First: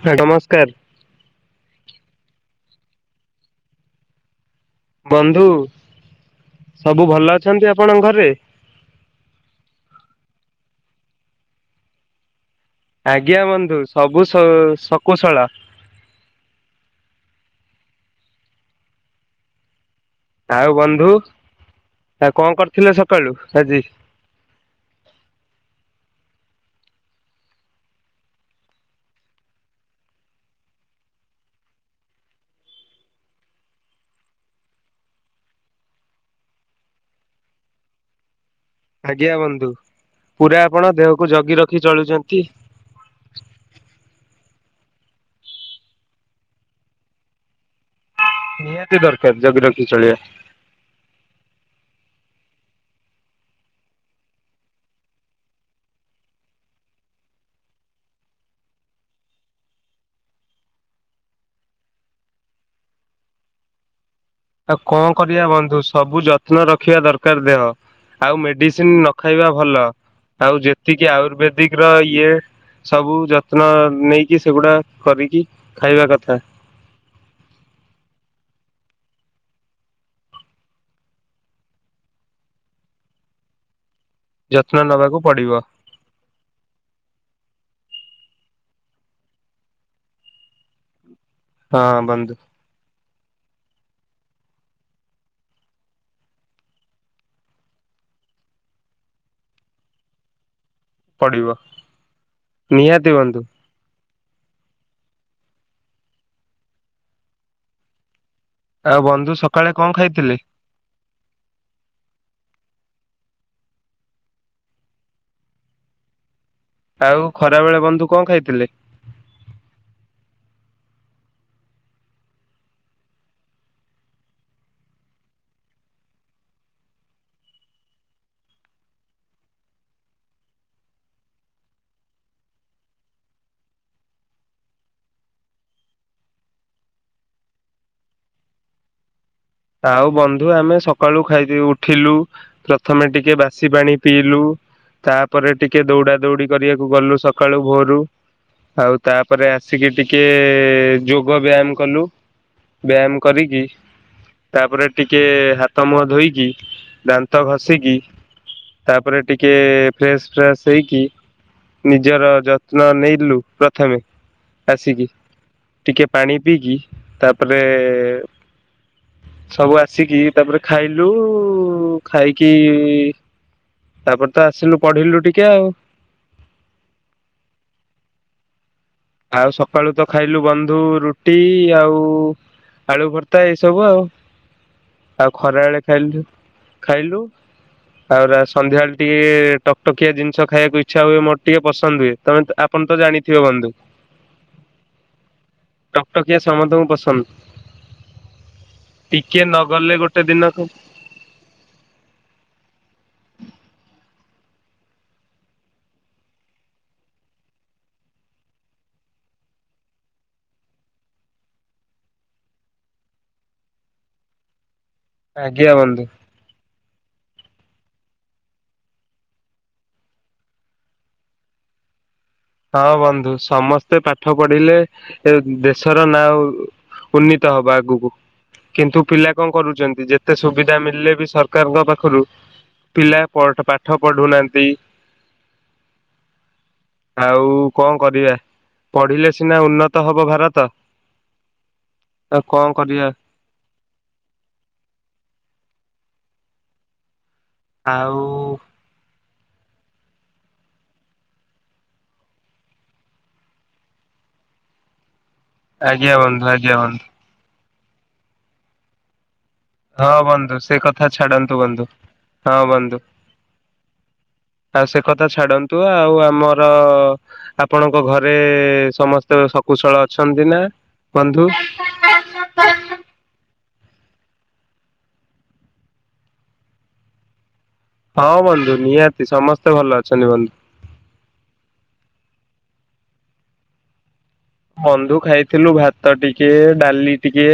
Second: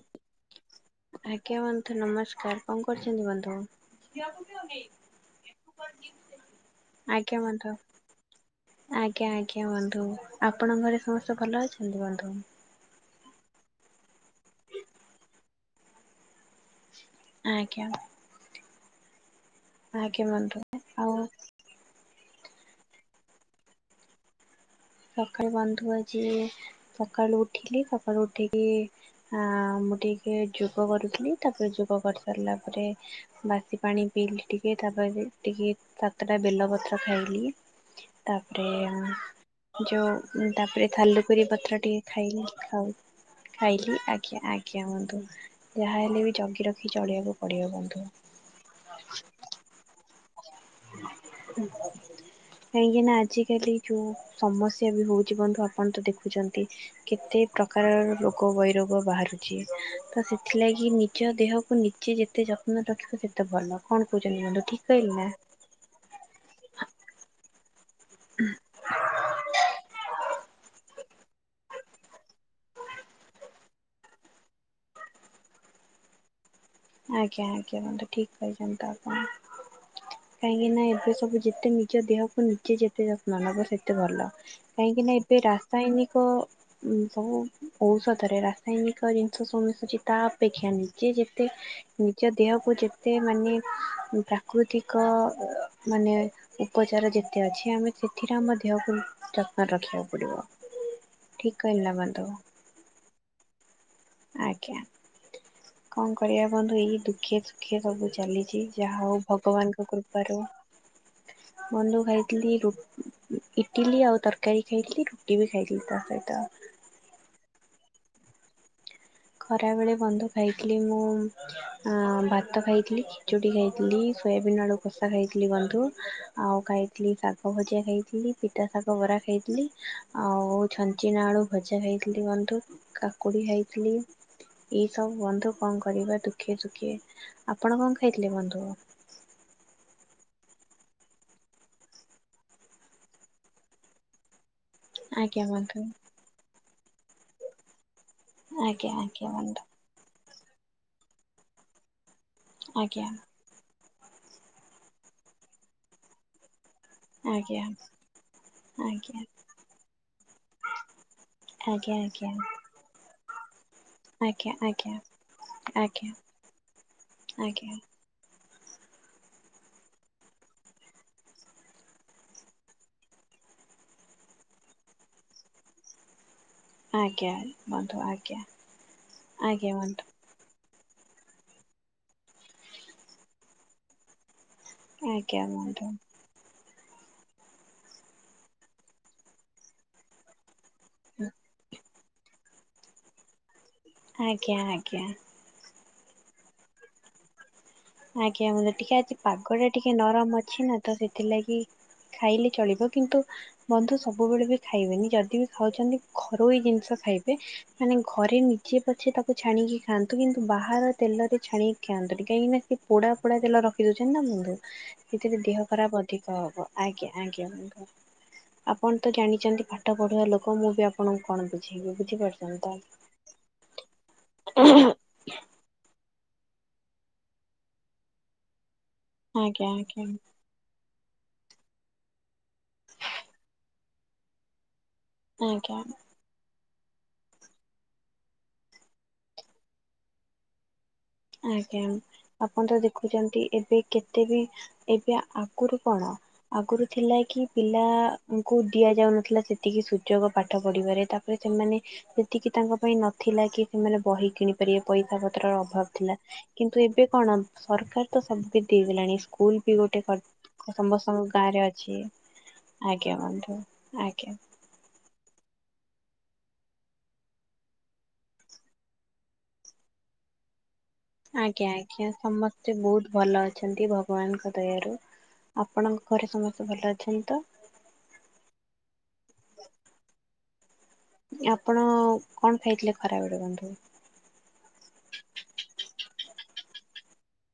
ନମସ୍କାର ଆଜ୍ଞା ବନ୍ଧୁ ନମସ୍କାର। କଣ କରିଛନ୍ତି ବନ୍ଧୁ? ବନ୍ଧୁ ସବୁ ଭଲ ଆଜ୍ଞା ଅଛନ୍ତି ବନ୍ଧୁ ଆପଣଙ୍କ ଘରେ? ଆଜ୍ଞା ଆଜ୍ଞା ବନ୍ଧୁ ଆପଣଙ୍କର ସମସ୍ତେ ଭଲ ଅଛନ୍ତି ବନ୍ଧୁ। ଆଜ୍ଞା ବନ୍ଧୁ ସବୁ ସ -ଶକୁଶଲା। ଆଜ୍ଞା। ଆଜ୍ଞା ବନ୍ଧୁ ଆଉ। ଆ କଣ କରିଥିଲେ ସକାଳୁ ଆଜି? ସକାଳୁ ବନ୍ଧୁ ଆଜି ସକାଳୁ ଉଠିଲି ସକାଳୁ ଉଠିକି ଆ ମୁଁ ଟିକେ ଯୋଗ କରୁଥିଲି ତାପରେ ଯୋଗ କରିସାରିଲା ପରେ ବାସି ପାଣି ପିଇଲି ଟିକେ ତାପରେ ଟିକେ ସାତଟା ବେଲପତ୍ର ଖାଇଥିଲି ତାପରେ ଆଜ୍ଞା ବନ୍ଧୁ [unintelligible] ଯୋଉ ପୁରା ଆପଣ ତାପରେ ଦେହକୁ ଥାଲୁକରି ଜଗି ରଖି ପତ୍ର ଟିକେ ଚଳୁଛନ୍ତି ଖାଇଲି, ଖାଇଲି ଆଜ୍ଞା ଆଜ୍ଞା ବନ୍ଧୁ, ଯାହାହଲେ ବି ଜଗି ରଖି ଚଳିବାକୁ ପଡ଼ିବ ବନ୍ଧୁ। ନିହାତି ଦରକାର ଜଗି ରଖି ଚଳିବା। କାହିଁକି ନା ଆଜିକାଲି ଯୋଉ ସମସ୍ୟା ବି ହଉଛି ବନ୍ଧୁ ଆପଣ ତ ଦେଖୁଛନ୍ତି କେତେ ପ୍ରକାର ରୋଗ ବୈରୋଗ ବାହାରୁଛି ତ ସେଥିଲାଗି ନିଜ ଦେହକୁ ନିଜେ ଯେତେ ଯତ୍ନ ରଖିବ ସେତେ ଭଲ କଣ କହୁଛନ୍ତି ବନ୍ଧୁ ଆଉ ଠିକ କଣ କହିଲି ନା? କରିବା ବନ୍ଧୁ ସବୁ ଜ ଯତ୍ନ ରଖିବା ଦରକାର ଦେହ। ଆଉ ମେଡିସିନ ନ ଖାଇବା ଭଲ ଆଉ ଯେତିକି କି ଆୟୁର୍ବେଦିକ ର ଇଏ ସବୁ ଯତ୍ନ ନେଇକି ସେଗୁଡା କରିକି ଖାଇବା କଥା। ଆଜ୍ଞା ଆଜ୍ଞା ବନ୍ଧୁ ଠିକ କହିଛନ୍ତି ତ ଆପଣ। କାହିଁକିନା ଏବେ ସବୁ ଯେତେ ନିଜ ଦେହକୁ ନିଜେ ଯେତେ ଯତ୍ନ ନବ ସେ ତେ ଭଲ ଯତ୍ନ ନବାକୁ କାହିଁକିନା ଏବେ ପଡିବ ରାସାୟନିକ ଉଁ ସବୁ ଔଷଧରେ ରାସାୟନିକ ଜିନିଷ ସବୁ ମିଶୁଛି ତା ଅପେକ୍ଷା ନିଜେ ଯେ ତେ ହଁ ନିଜ ବନ୍ଧୁ ଦେହକୁ ଯେ ଏତେ ମାନେ ପ୍ରାକୃତିକ ଅ ମାନେ ଉପଚାର ଯେତେ ଅଛି ଆମେ ସେଥିରେ ଆମ ଦେହକୁ ଯତ୍ନରେ ରଖିଆକୁ ପଡିବ। ଠିକ ପଡିବ କହିଲି ନା ବନ୍ଧୁ ନିହାତି ବନ୍ଧୁ। ଆଜ୍ଞା। କଣ କରିଆ ବନ୍ଧୁ ଏଇ ଦୁଃଖେ ସୁୁଖେ ସବୁ ଚାଲି ଚି ଯାହା ଆଉ ହଉ ବନ୍ଧୁ ସକାଳେ ଭଗବାନଙ୍କ କଣ ଖାଇଥିଲେ? କୃପାରୁ ବନ୍ଧୁ ଖାଇ ଇଟିଲି ରୁ ଉ ଇଟିଲି ଆଉ ତରକାରୀ ଖାଇଥିଲି ରୁଟି ବି ଖାଇଥିଲି ତା ସହିତ। ଆଉ ଖରାବେଳେ ବନ୍ଧୁ କଣ ଖାଇଥିଲେ? ଖରାବେଳେ ବନ୍ଧୁ ଖାଇଥିଲି ମୁଁ ଅଁ ଭାତ ଖାଇଥିଲି ଖେଚୋଡ଼ି ଖାଇଥିଲି ସୋୟାବିନ ଆଳୁ କଷା ଖାଇଥିଲି ବନ୍ଧୁ ଆଉ ଖାଇଥିଲି ଶାଗ ଭଜା ଖାଇଥିଲି ପିତା ଶାଗ ବରା ଖାଇଥିଲି ଆଉ ଛଞ୍ଚିଣା ଆଳୁ ଭଜା ଖାଇଥିଲି ବନ୍ଧୁ କାକୁଡ଼ି ଖାଇଥିଲି। ଏଇ ସବୁ ବନ୍ଧୁ କଣ କରିବା ଦୁଃଖେ ସୁଖେ ଆପଣ କଣ ଖାଇଥିଲେ ବନ୍ଧୁ? ଆଉ ବନ୍ଧୁ ଆମେ ସକାଳୁ ଖାଇ ଉଠିଲୁ ପ୍ରଥମେ ଟିକେ ବାସି ପାଣି ପିଇଲୁ। ଆଜ୍ଞା ତାପରେ ବନ୍ଧୁ ଟିକେ ଦୌଡା ଦୌଡି କରିଆକୁ କୁ ଗଲୁ ସକାଳୁ ଭୋରୁ। ଆଜ୍ଞା ଆଉ ଆଜ୍ଞା ତାପରେ ବନ୍ଧୁ ଆସିକି ଟି କିଏ ଯୋଗ ବ୍ୟାୟାମ କଲୁ। ଆଜ୍ଞା ବ୍ୟାୟାମ କରିକି ତାପରେ ଟିକେ ହାତ ମୁହଁ ଧୋଇକି ଆଜ୍ଞା ଦାନ୍ତ ଆଜ୍ଞା ଘଷିକି ଆଜ୍ଞା ତାପରେ ଆଜ୍ଞା ଟିକେ ଫ୍ରେସ ଫାସ ହେଇକି ନିଜର ଯତ୍ନ ନେଲୁ। ପ୍ରଥମେ ଆଜ୍ଞା ଆଜ୍ଞା ଆସିକି ଟିକେ ଆଜ୍ଞା ପାଣି ପିଇକି ତାପରେ ଆଜ୍ଞା ସବୁ ଆସିକି ତାପରେ ଖାଇଲୁ ଖାଇକି ତାପରେ ତ ଆସିଲୁ ପଢିଲୁ ଟିକେ ଆଉ। ଆଜ୍ଞା ବନ୍ଧୁ ଆଜ୍ଞା। ଆଉ ଆଜ୍ଞା ସକାଳୁ ତ ବନ୍ଧୁ ଖାଇଲୁ ବ ନ୍ଧୁ ରୁଟି ଆଉ ଆଳୁ ଭର୍ତ୍ତା ଏଇସବୁ ଆଉ। ଆଉ ଆଜ୍ଞା ଖରାବେଳେ ବନ୍ଧୁ। ଖାଇଲୁ ଖାଇଲୁ ଆଉ ରା ସନ୍ଧ୍ୟାବେଳେ ଟିକେ ଟକ ଟକିଆ ଜିନିଷ ଖାଇଆକୁ ଇ ଚ୍ଛା ହୁଏ ମୋର ଟିକେ ପସନ୍ଦ ହୁଏ। ତମେ ତ ଆପଣ ତ ଜାଣିଥିବେ ବନ୍ଧୁ। ଆଜ୍ଞା ଆଜ୍ଞା। ଟକ ଟକିଆ ସମସ୍ତଙ୍କୁ ପସନ୍ଦ। ଆଜ୍ଞା ମୁଁ ଯ ଟିକେ ଆଜି ନ ପାଗଟା ଟିକେ ଗଲେ ଗୋଟେ ନରମ ଦିନ ଅଛି ନା ତ ସେଥିଲାଗି ଖାଇଲେ ଚଳିବ କିନ୍ତୁ ବନ୍ଧୁ ସବୁବେଳେ ବି ଖାଇବେନି ଯଦି ବି ଖାଉଛନ୍ତି ଘରୋଇ ଜିନିଷ ଖାଇବେ ମାନେ ଘରେ ନିଜେ ପଛେ ତାକୁ ଛାଣିକି ଖାଆନ୍ତୁ କିନ୍ତୁ ବାହାର ତେଲରେ ଛାଣିକି ଖାଆନ୍ତୁନି କାହିଁକିନା ସେ ପୋଡା ପୋଡା ତେଲ ରଖି ଦଉଛନ୍ତି ନା ବନ୍ଧୁ। ସେଥିରେ ଦେହ ଆଜ୍ଞା ବନ୍ଧୁ। ଖରାପ ଅଧିକ ହବ। ଆଜ୍ଞା। ଆଜ୍ଞା ଆପଣ ତ ଜାଣିଛନ୍ତି ପାଠ ପଢୁିବା ଲୋକ ମୁଁ ବି ଆପଣଙ୍କୁ କଣ ବୁଝେଇବି ବୁଝିପାରୁ ହଁ ବନ୍ଧୁ ସମସ୍ତେ ପାଠ ପଢିଲେ ଏନ୍ ଦେଶ ନା ଉଁ ଉନ୍ନୀତ ହେବ ଆଗକୁ। କିନ୍ତୁ ପିଲା କଣ ଆଜ୍ଞା ଆଜ୍ଞା କରୁଛନ୍ତି ଯେତେ ସୁବିଧା ମିଳିଲେ ବି ସରକାରଙ୍କ ପାଖରୁ ପିଲା ପ ପାଠ ପଢୁନାହାନ୍ତି। ଆଜ୍ଞା। ଆଉ କଣ କରିବା ପଢିଲେ ସିନା ଉନ୍ନତ ହବ ଭାରତ। ଆଜ୍ଞା ଆଉ ଆପଣ କଣ ତ କରିବା ଦେଖୁଛନ୍ତି ଏବେ କେତେ ବି ଏବେ ଆଗରୁ ପଳା ଆଗରୁ ଥିଲା କି ଆଉ ପିଲାଙ୍କୁ ଦିଆ ଯାଉନଥିଲା ସେ ଏତିକି ସୁଯୋଗ ପାଠ ପଢିପାରେ ତାପରେ ସେମାନେ ସେତିକି ତାଙ୍କ ପାଇଁ ନଥିଲା କି ସେମାନେ ବହି କିଣି ପାରିବେ ପଇସା ପତ୍ର ଆଜ୍ଞା ଥିଲା ବନ୍ଧୁ ଆଜ୍ଞା କିନ୍ତୁ ବନ୍ଧୁ ଏବେ କଣ ସରକାର ତ ସବୁକ ଦେଇଦଲାଣି ସ୍କୁଲ ବି ଗୋଟେ ହଁ ବନ୍ଧୁ କରି ସେ କଥା ସମସ୍ତଙ୍କ ଗାଁ ଛାଡନ୍ତୁ ରେ ବନ୍ଧୁ ଅଛି ହଁ ବନ୍ଧୁ ଆଜ୍ଞା ବନ୍ଧୁ। ଆଜ୍ଞା ଆଉ ସେ କଥା ଛାଡନ୍ତୁ। ତୁ ଆଉ ଆମର ଆପଣଙ୍କ ଘରେ ସମସ୍ତେ ଶକୁଶଳ ଅଛନ୍ତି ନା? ବନ୍ଧୁ? ଆଜ୍ଞା ଆଜ୍ଞା ସମସ୍ତେ ବହୁତ ଭଲ ଅଛ ଅ ଭଗବାନଙ୍କ ଦୟାରୁ ଆପଣଙ୍କ ଘରେ ସମସ୍ତେ ଭଲ ଅଛନ୍ତି ତ। ହଁ ବନ୍ଧୁ ନିହାତି ସମସ୍ତେ ଭଲ ଅଛନ୍ତି ବନ୍ଧୁ। ଆପଣ କଣ ଖାଇଥିଲେ ଖରାବେଳେ ବନ୍ଧୁ? ବନ୍ଧୁ ଖାଇଥିଲୁ ଭାତ ଟିକେ, ଡାଲି ଟିକେ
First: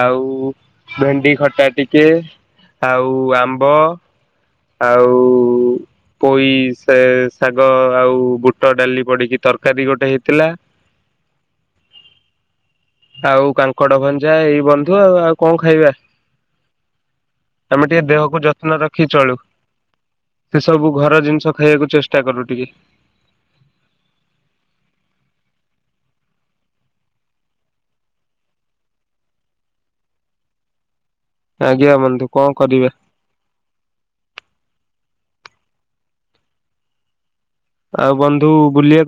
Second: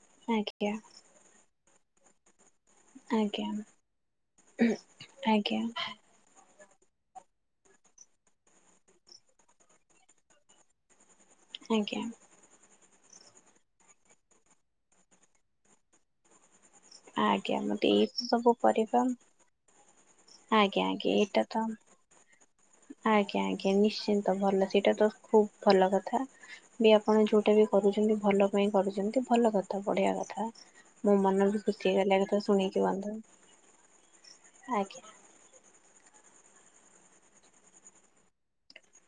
ଆଉ ଆଜ୍ଞା ଭେଣ୍ଡି ଖଟା ଟିକେ ଆଉ ଆଜ୍ଞା ଆମ୍ବ ଆଉ ଆଜ୍ଞା ପଇସ ସେ ଶାଗ ଆଉ ବୁଟ ଡାଲି ପଡିକି ତରକାରୀ ଗୋଟେ ହେଇଥିଲା। ଆଜ୍ଞା। ଆଉ କାଙ୍କଡ ଭଞ୍ଜା ଏଇ ବନ୍ଧୁ ଆଉ ଆଉ କଣ ଖାଇବା। ଆଜ୍ଞା ଆମେ ମତେ ଟିକେ ଏଇ ଦେହକୁ ସବୁ ଯତ୍ନ କରିବା ରଖି ଚଳୁ। ସେ ଆଜ୍ଞା ସବୁ ଆଜ୍ଞା ଘର ଏଇଟା ଜିନିଷ ତ ଖାଇବାକୁ ଚେଷ୍ଟା କରୁ ଟିକେ ଆଜ୍ଞା ଆଜ୍ଞା ନିଶ୍ଚିନ୍ତ ଭଲ ସେଇଟା ତ ଖୁବ ଭଲ କଥା ବି ଆପଣ ଯୋଉଟା ବି କରୁଛନ୍ତି ଭଲ ପାଇଁ କରୁଛନ୍ତି ଭଲ କଥା ବଢିଆ କଥା ମୋ ମନ ଖୁସି ଆଜ୍ଞା କ ବନ୍ଧୁ ଲାଗ ତ କଣ ଶୁଣିକି କରିବା। ବନ୍ଧୁ ଆଜ୍ଞା। ଆଉ ବନ୍ଧୁ ବୁଲିବା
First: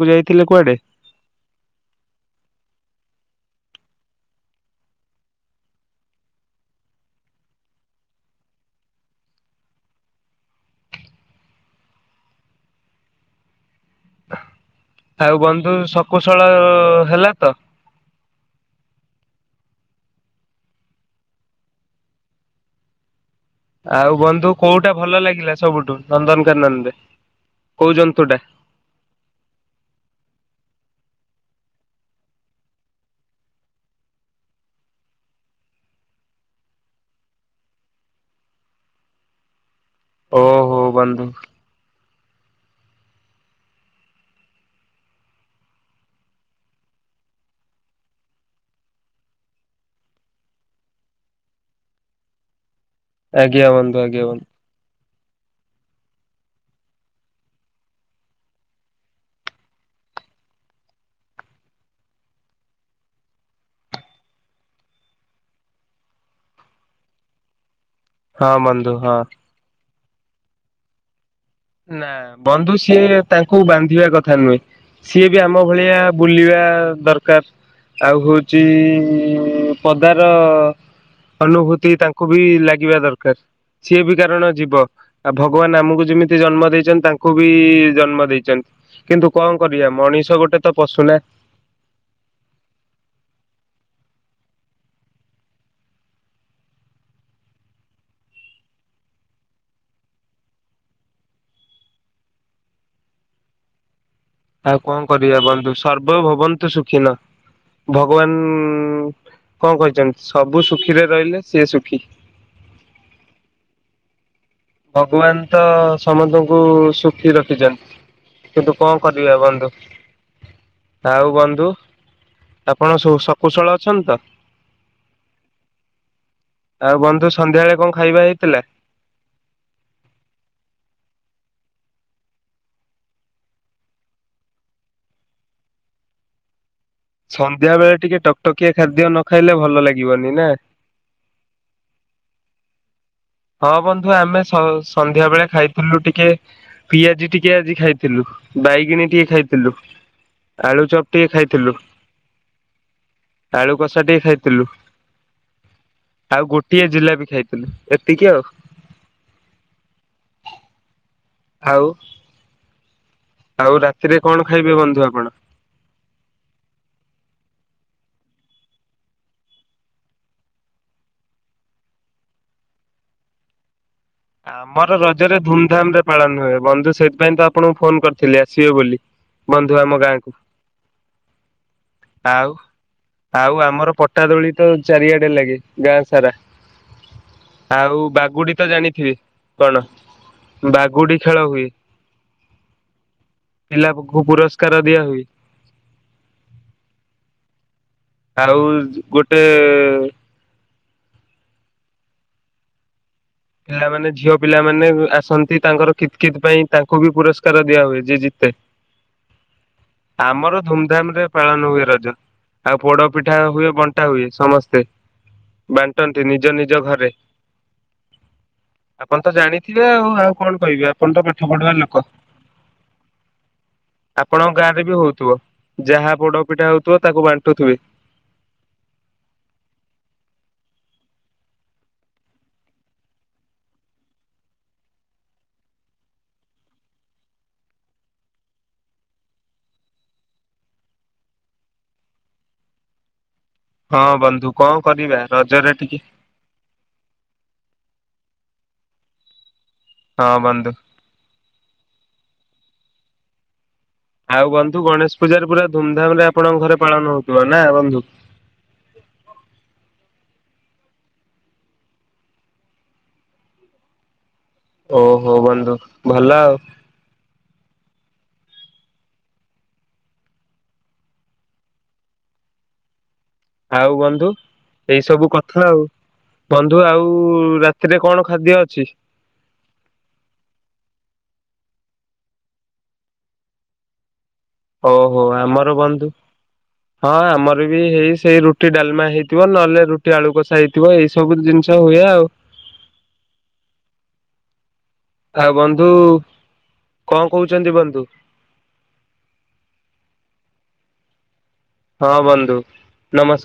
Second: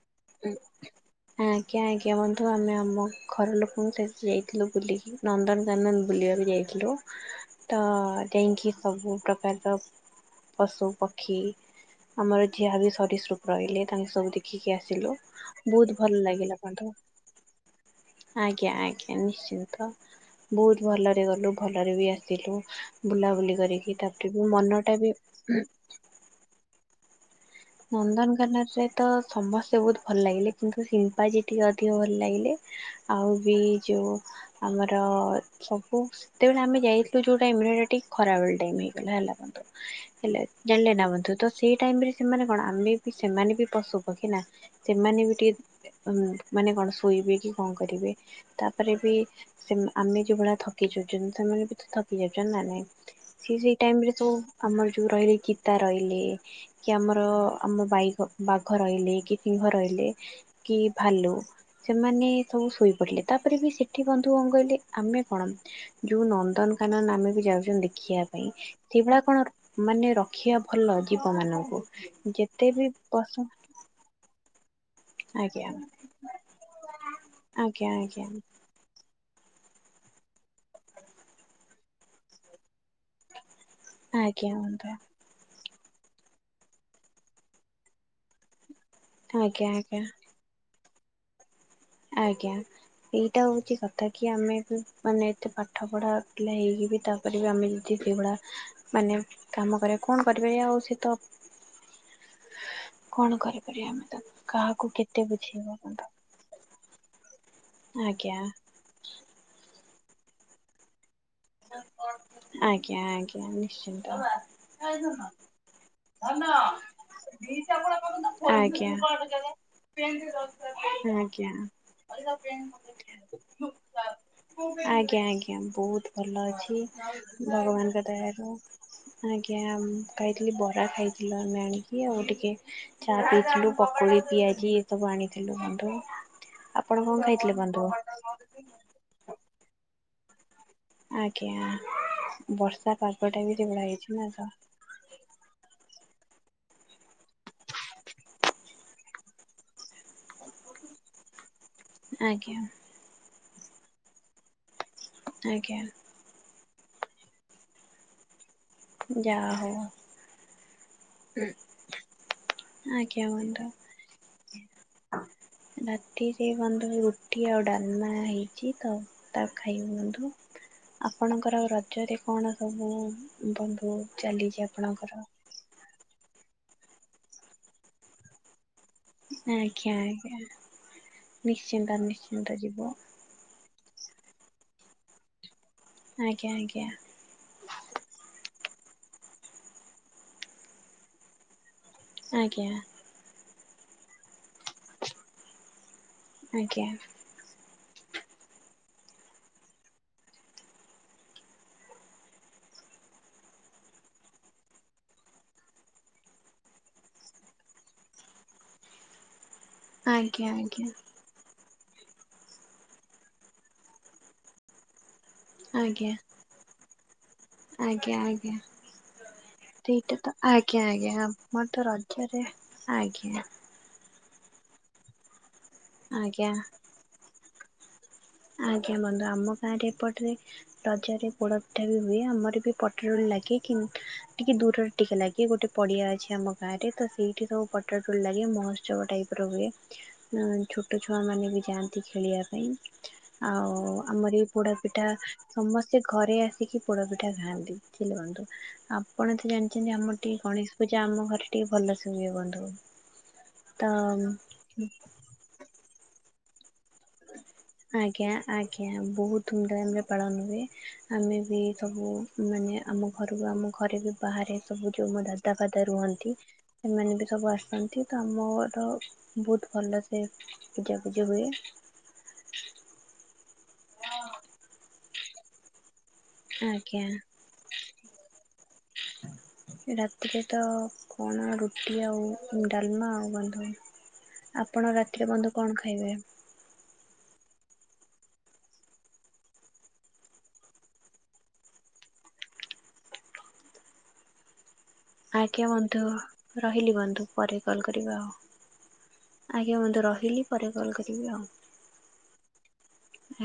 ଆଜ୍ଞା ଆଜ୍ଞା ବନ୍ଧୁ ଆମେ ଆମ ଘର ଲୋକଙ୍କୁ ସେ ଯାଇଥିଲୁ ବୁଲେଇକି ନନ୍ଦନକାନନ ବୁଲିବାକୁ ଯାଇଥିଲୁ ତ ଯାଇକି ସବୁ ପ୍ରକାରର ପଶୁପକ୍ଷୀ ଆମର ଯାହା ବି ସରୀସୃପ ରହିଲେ ତାଙ୍କୁ ସବୁ ଦେଖିକି ଆସି ଆଉ ବନ୍ଧୁ ଶକୁଶଳ ହେଲା ତ ଆଜ୍ଞା ଆଜ୍ଞା ନିଶ୍ଚିନ୍ତ ବହୁତ ଭଲରେ ଗଲୁ ଭଲରେ ବି ଆସିଲୁ ବୁଲାବୁଲି କରିକି ଆଉ ତାପରେ ବନ୍ଧୁ ବି କୋଉଟା ମନଟା ବି ଭଲ ଲାଗିଲା ସବୁଠୁ ନନ୍ଦନକାନନରେ? କୋଉ ଜନ୍ତୁ ଟା? ନନ୍ଦନକାନରେ ତ ସମସ୍ତେ ବହୁତ ଭଲ ଲାଗିଲେ କିନ୍ତୁ ସେ ଆଜି ଟିକେ ଅଧିକ ଭଲ ଲାଗିଲେ ଆଉ ବି ଯୋଉ ଆମର ସବୁ ସେତେବେଳେ ଆମେ ଯାଇଥିଲୁ ଯେଉଁ ଟାଇମରେ ଟିକେ ଖରା ବେଳ ଟାଇମ୍ ହେଇଗଲା ହେଲା ବ ହେଲେ ଜାଣିଲେ ନା ବନ୍ଧୁ ତ ସେଇ ଟାଇମ ରେ ସେମାନେ କଣ ଆମେ ବି ସେମାନେ ବି ପଶୁ ପକ୍ଷୀ ନା ସେମାନେ ବି ଟିକେ ମାନେ କଣ ଶୋଇବେ କି କଣ କରିବେ ତାପରେ ବି ସେ ଆମେ ଯୋଉଭଳିଆ ଥକି ଯାଉଛନ୍ତି ସେମାନେ ବି ତ ଥକି ଯାଉଛନ୍ତି ନା ନାଇଁ। ସେ ଆଜ୍ଞା ସେଇ ବନ୍ଧୁ ଟାଇମରେ ଆଜ୍ଞା ସବୁ ବନ୍ଧୁ ଆମର ଯୋଉ ରହିଲେ ଗୀତା ରହିଲେ। କି ଆମର ଆମ ବାଇ ବାଘ ରହିଲେ କି ସିଂହ ରହିଲେ କି ଭାଲୁ ସେମାନେ ସବୁ ଶୋଇପଡ଼ିଲେ ତାପରେ ବି ସେଠି ବନ୍ଧୁ କଣ କହିଲେ ଆମେ କଣ ଯୋଉ ନନ୍ଦନକାନନ ଆମେ ବି ଯାଉଛନ୍ତି ଦେ ଦେଖିବା ହଁ ପାଇଁ ବନ୍ଧୁ ହଁ। ସେଇଭଳିଆ କଣ ମାନେ ରଖିବା ଭଲ ଜୀବ ମାନଙ୍କୁ। ନା ଯେତେ ବନ୍ଧୁ ବି ସିଏ ପଶୁ ତାଙ୍କୁ ବାନ୍ଧିବା କଥା ନୁହେଁ। ସିଏ ବି ଆମ ଆଜ୍ଞା ଭଳିଆ ବୁଲିବା ଆଜ୍ଞା ଦରକାର ଆଉ ଆଜ୍ଞା ହଉଛି ପଦାର ଅନୁଭୂତି ତାଙ୍କୁ ବି ଲାଗି ବା ଦରକାର ସିଏ ବି ଆଜ୍ଞା କାରଣ ଜୀବ ବନ୍ଧୁ ଆଉ ଭ ଗବାନ ଆମକୁ ଯେମିତି ଜନ୍ମ ଦେଇଛନ୍ତି ତାଙ୍କୁ ବି ଜନ୍ମ ଦେଇଛନ୍ତି। କିନ୍ତୁ କଣ ଆଜ୍ଞା କରିବା ଆଜ୍ଞା ମଣିଷ ଗୋଟେ ତ ପଶୁ ନା। ଆଜ୍ଞା ଏଇଟା ହଉଛି କଥା କି ଆମେ ବି ମାନେ ଏତେ ପାଠ ପଢା ପିଲା ହେଇକି ବି ତାପରେ ବି ଆମେ ଯଦି ସେଭଳି ମାନେ କାମ କରିବା କଣ କରିପାରିବା ଆଉ ସେ ତ କଣ କରିପାରିବା ଆମେ ତାକୁ? ଆଉ କଣ କରିବା ବନ୍ଧୁ ସର୍ବଭବନ୍ତୁ ସୁଖୀନ। ଆଜ୍ଞା ଭଗବାନ କଣ କହିଚନ୍ତି? ସବୁ ସୁଖୀରେ ରହିଲେ ସିଏ ସୁଖୀ। ଆଜ୍ଞା ଆଜ୍ଞା ନିଶ୍ଚିତ। ତମ ଭଗବାନ ତ ସମସ୍ତଙ୍କୁ ଆଜ୍ଞା ସୁଖୀ ରଖିଛନ୍ତି କିନ୍ତୁ କଣ ଆଜ୍ଞା କରିବା ବନ୍ଧୁ। ଆଉ ଆଜ୍ଞା ବନ୍ଧୁ ଆପଣ ସକୁଶଳ ଆଜ୍ଞା ଅଛନ୍ତି ତ? ବୋହୁତ। ଭଲ ଅଛି ଆଉ ବନ୍ଧୁ ସନ୍ଧ୍ୟାବେଳେ କଣ ଭଗବାନଙ୍କ ଖାଇବା ଦୟାରୁ ହେଇଥିଲା? ଆଜ୍ଞା ଆମ୍ ଖାଇଥିଲି ବରା ଖାଇଥିଲୁ ଆମେ ଆଣିକି ଆଉ ଟିକେ ଚା ପିଇଥିଲୁ ପକୁଡି, ପିଆଜି ଏ ସବୁ ଆଣିଥିଲୁ ବନ୍ଧୁ ଆ ସନ୍ଧ୍ୟା ବେଳେ ଟିକେ ଟକ୍ ଟକିଆ ଖାଦ୍ୟ ନ ଖାଇଲେ ଭଲ ଲାଗିବ ନି ନା। ଆଜ୍ଞା ବର୍ଷା ପା ହଁ ବନ୍ଧୁ ଆମେ ସ-ସନ୍ଧ୍ୟା ବେଳେ ଖାଇଥିଲୁ ଟି କେ ପିଆଜି ଟିକେ ଆଜି ଖାଇଥିଲୁ ବାଇଗେଣୀ ଟିକେ ଖାଇଥିଲୁ ଆଳୁଚପ୍ ଟିକେ ଖାଇଥିଲୁ। ଆଜ୍ଞା। ଆଳୁକସା ଟିକେ ଖାଇଥିଲୁ। ଆଜ୍ଞା। ଆଉ ଗୋଟିଏ ଜିଲାପି ଖାଇଥିଲି ଏ ତିକି ଆଉ। ଯାହା ହୋଉ। ଆଉ ଆଜ୍ଞା ବନ୍ଧୁ ଆଉ ରାତିରେ କଣ ଖାଇବେ ବନ୍ଧୁ ଆପଣ? ରାତିରେ ବନ୍ଧୁ ରୁଟି ଆ ଡ଼ାଲମା ହେଇଚି ତ ତା ଖାଇବି ବନ୍ଧୁ ଆପଣଙ୍କର ରଜରେ କଣ ସବୁ ବନ୍ଧୁ ଚାଲିଛି ଆମର ଆପଣଙ୍କର? ରଜରେ ଧୁମ୍ ଧାମରେ ପାଳନ ହୁଏ ବନ୍ଧୁ ସେଥିପାଇଁ ତ ଆପଣଙ୍କୁ ଫୋନ କରିଥିଲି ଆସିବେ ବୋଲି। ବନ୍ଧୁ ଆମ ଆଜ୍ଞା ଗାଁକୁ ଆଜ୍ଞା ନିଶ୍ଚିତ ଆଉ ନିଶ୍ଚିନ୍ତ ଯିବୁ। ଆଉ ଆମର ପଟା ଦୋଳି ତ ଚାରିଆଡ଼େ ଲାଗେ ଗାଁ ସାରା ଆଜ୍ଞା ଆଜ୍ଞା ଆଉ ବାଗୁଡ଼ି ତ ଜାଣି ଚି କଣ ବାଗୁଡ଼ି ଖେଳ ହୁଏ। ଆଜ୍ଞା। ପିଲା କୁ ପୁ ପୁରସ୍କାର ଦିଅନ୍ତି। ଆଜ୍ଞା‌। ଆଉ ଗୋଟେ ପିଲାମାନେ ଝିଅ ପିଲାମାନେ ବେ ଆସନ୍ତି ତାଙ୍କର କିତ୍ କିତ୍ ପାଇଁ ତାଙ୍କୁ ବି ପୁରସ୍କାର ଦିଆ ହୁଏ ଯିଏ ଜିତେ। ଆଜ୍ଞା ଆମର ଧୁମ୍ ଆଜ୍ଞା ଧାମ୍ ରେ ପାଳନ ହୁଏ। ରଜ ଆଉ ପୋଡ଼ ପିଠା ହୁଏ ବଣ୍ଟା ହୁଏ ସମସ୍ତେ ଆଜ୍ଞା ବାଣ୍ଟନ୍ତି ନିଜ ନିଜ ଘରେ। ଆଜ୍ଞା ଆଜ୍ଞା ଆପଣ ତ ଜାଣିଥିବେ ଆଉ ସେଇଟା ଆଉ ତ କଣ ଆଜ୍ଞା କହିବି ଆପଣ ଆଜ୍ଞା ତ ପାଠ ଆମର ପଢୁଆ ତ ଲୋକ। ରଜରେ ଆଜ୍ଞା। ଆପଣଙ୍କ ଗାଁ ରେ ବି ହଉଥିବ। ଯାହା ପୋଡ଼ ଆଜ୍ଞା ପିଠା ହଉଥିବ ତାକୁ ବାଣ୍ଟ୍ [unintelligible] ଆଜ୍ଞା ବନ୍ଧୁ ଆମ ଗାଁରେ ଏପଟ ରେ ରଜରେ ପୋଡ଼ପିଠା ବି ହୁଏ ଆମର ବି ପଟାଦୋଲି ଲାଗେ କି ଟିକେ ଦୂରରେ ଟିକେ ଲାଗେ ଗୋଟେ ପଡ଼ିଆ ଅଛି ଆମ ଗାଁରେ ତ ସେଇଠି ସବୁ ପଟାଦୋଲି ଲାଗେ ମହୋତ୍ସବ ଟାଇପ୍ ର ହୁଏ ଛୋଟ ଛୁଆ ମାନେ ବି ଯାଆନ୍ତି ଖେଳିବା ପାଇଁ। ଆଉ ହଁ ଆମର ବନ୍ଧୁ ବି କଣ ପୋଡ଼ାପିଠା କରିବା ରଜରେ ଟିକେ ସମସ୍ତେ ଘରେ ଆସିକି ପୋଡ଼ପିଠା ଖାଆନ୍ତି [unintelligible] ଆପଣ ତ ଜାଣି ଆମର ହଁ ଟିକେ ବନ୍ଧୁ ଗଣେଶ ପୂଜା ଆମ ଘରେ ଟିକେ ଭଲ ସେ ଧନ୍ୟବାଦ୍ ବନ୍ଧୁ। ତ ଆଉ ବନ୍ଧୁ ଗଣେଶ ପୂଜାରେ ପୁରା ଧୁମଧାମ ରେ ଆପଣଙ୍କ ଘରେ ପାଳନ ହଉଥିବ ନା ବନ୍ଧୁ। ଆଜ୍ଞା ଆଜ୍ଞା ବହୁତ ଧୁମଧାମ ରେ ପାଳନୁ- ଆମେ ବି ସବୁ ମାନେ ଆମ ଘରକୁ ଆମ ଘରେ ବି- ବାହାରେ ସବୁ ଯୋଉ ମୋ ଓହୋ ଦାଦା ବନ୍ଧୁ ଫାଦା ଭଲ ରୁହନ୍ତି ଆଉ ସେମାନେ ବି ସବୁ ଆସ- ଆସନ୍ତି ତ ଆମ ଘର ବହୁତ ଭଲ ସେ ପୂଜାପୂଜି ହୁଏ। ଆଉ ବନ୍ଧୁ ଏଇ ସବୁ କଥା ଆଉ। ବନ୍ଧୁ ଆଜ୍ଞା। ଆଉ ରାତିରେ କଣ ଖାଦ୍ୟ ଅଛି। ଟି ଆଉ ଡାଲମା ଆଉ ବନ୍ଧୁ ଆପଣ ଓହୋ ରାତିରେ ବନ୍ଧୁ କଣ ଆମର ବନ୍ଧୁ ଖାଇବେ? ହଁ। ଆମର ବି ହେଇ ସେଇ ରୁଟି ଡାଲମା ହେଇଥିବ ନହେଲେ ରୁଟି ଆଳୁ କଷା ହେଇଥିବ ଏଇ ସବୁ ଜିନିଷ ହୁଏ ଆଉ ଆଜ୍ଞା ବନ୍ଧୁ ରହିଲି ବନ୍ଧୁ କଣ ପରେ କହୁଛନ୍ତି କଲ୍ ବନ୍ଧୁ କରିବା ଆଉ ଆଜ୍ଞା ବନ୍ଧୁ ରହିଲି। ପରେ କଲ କରିବି ଆଉ। ହଁ ବନ୍ଧୁ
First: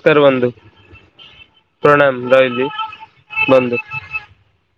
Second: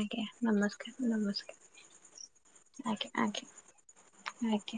ଆଜ୍ଞା ବନ୍ଧୁ ନମସ୍କାର ନମସ୍କାର ପ୍ରଣାମ ରହି ଆଜ୍ଞା ଆଜ୍ଞା ବନ୍ଧୁ। ଆଜ୍ଞା।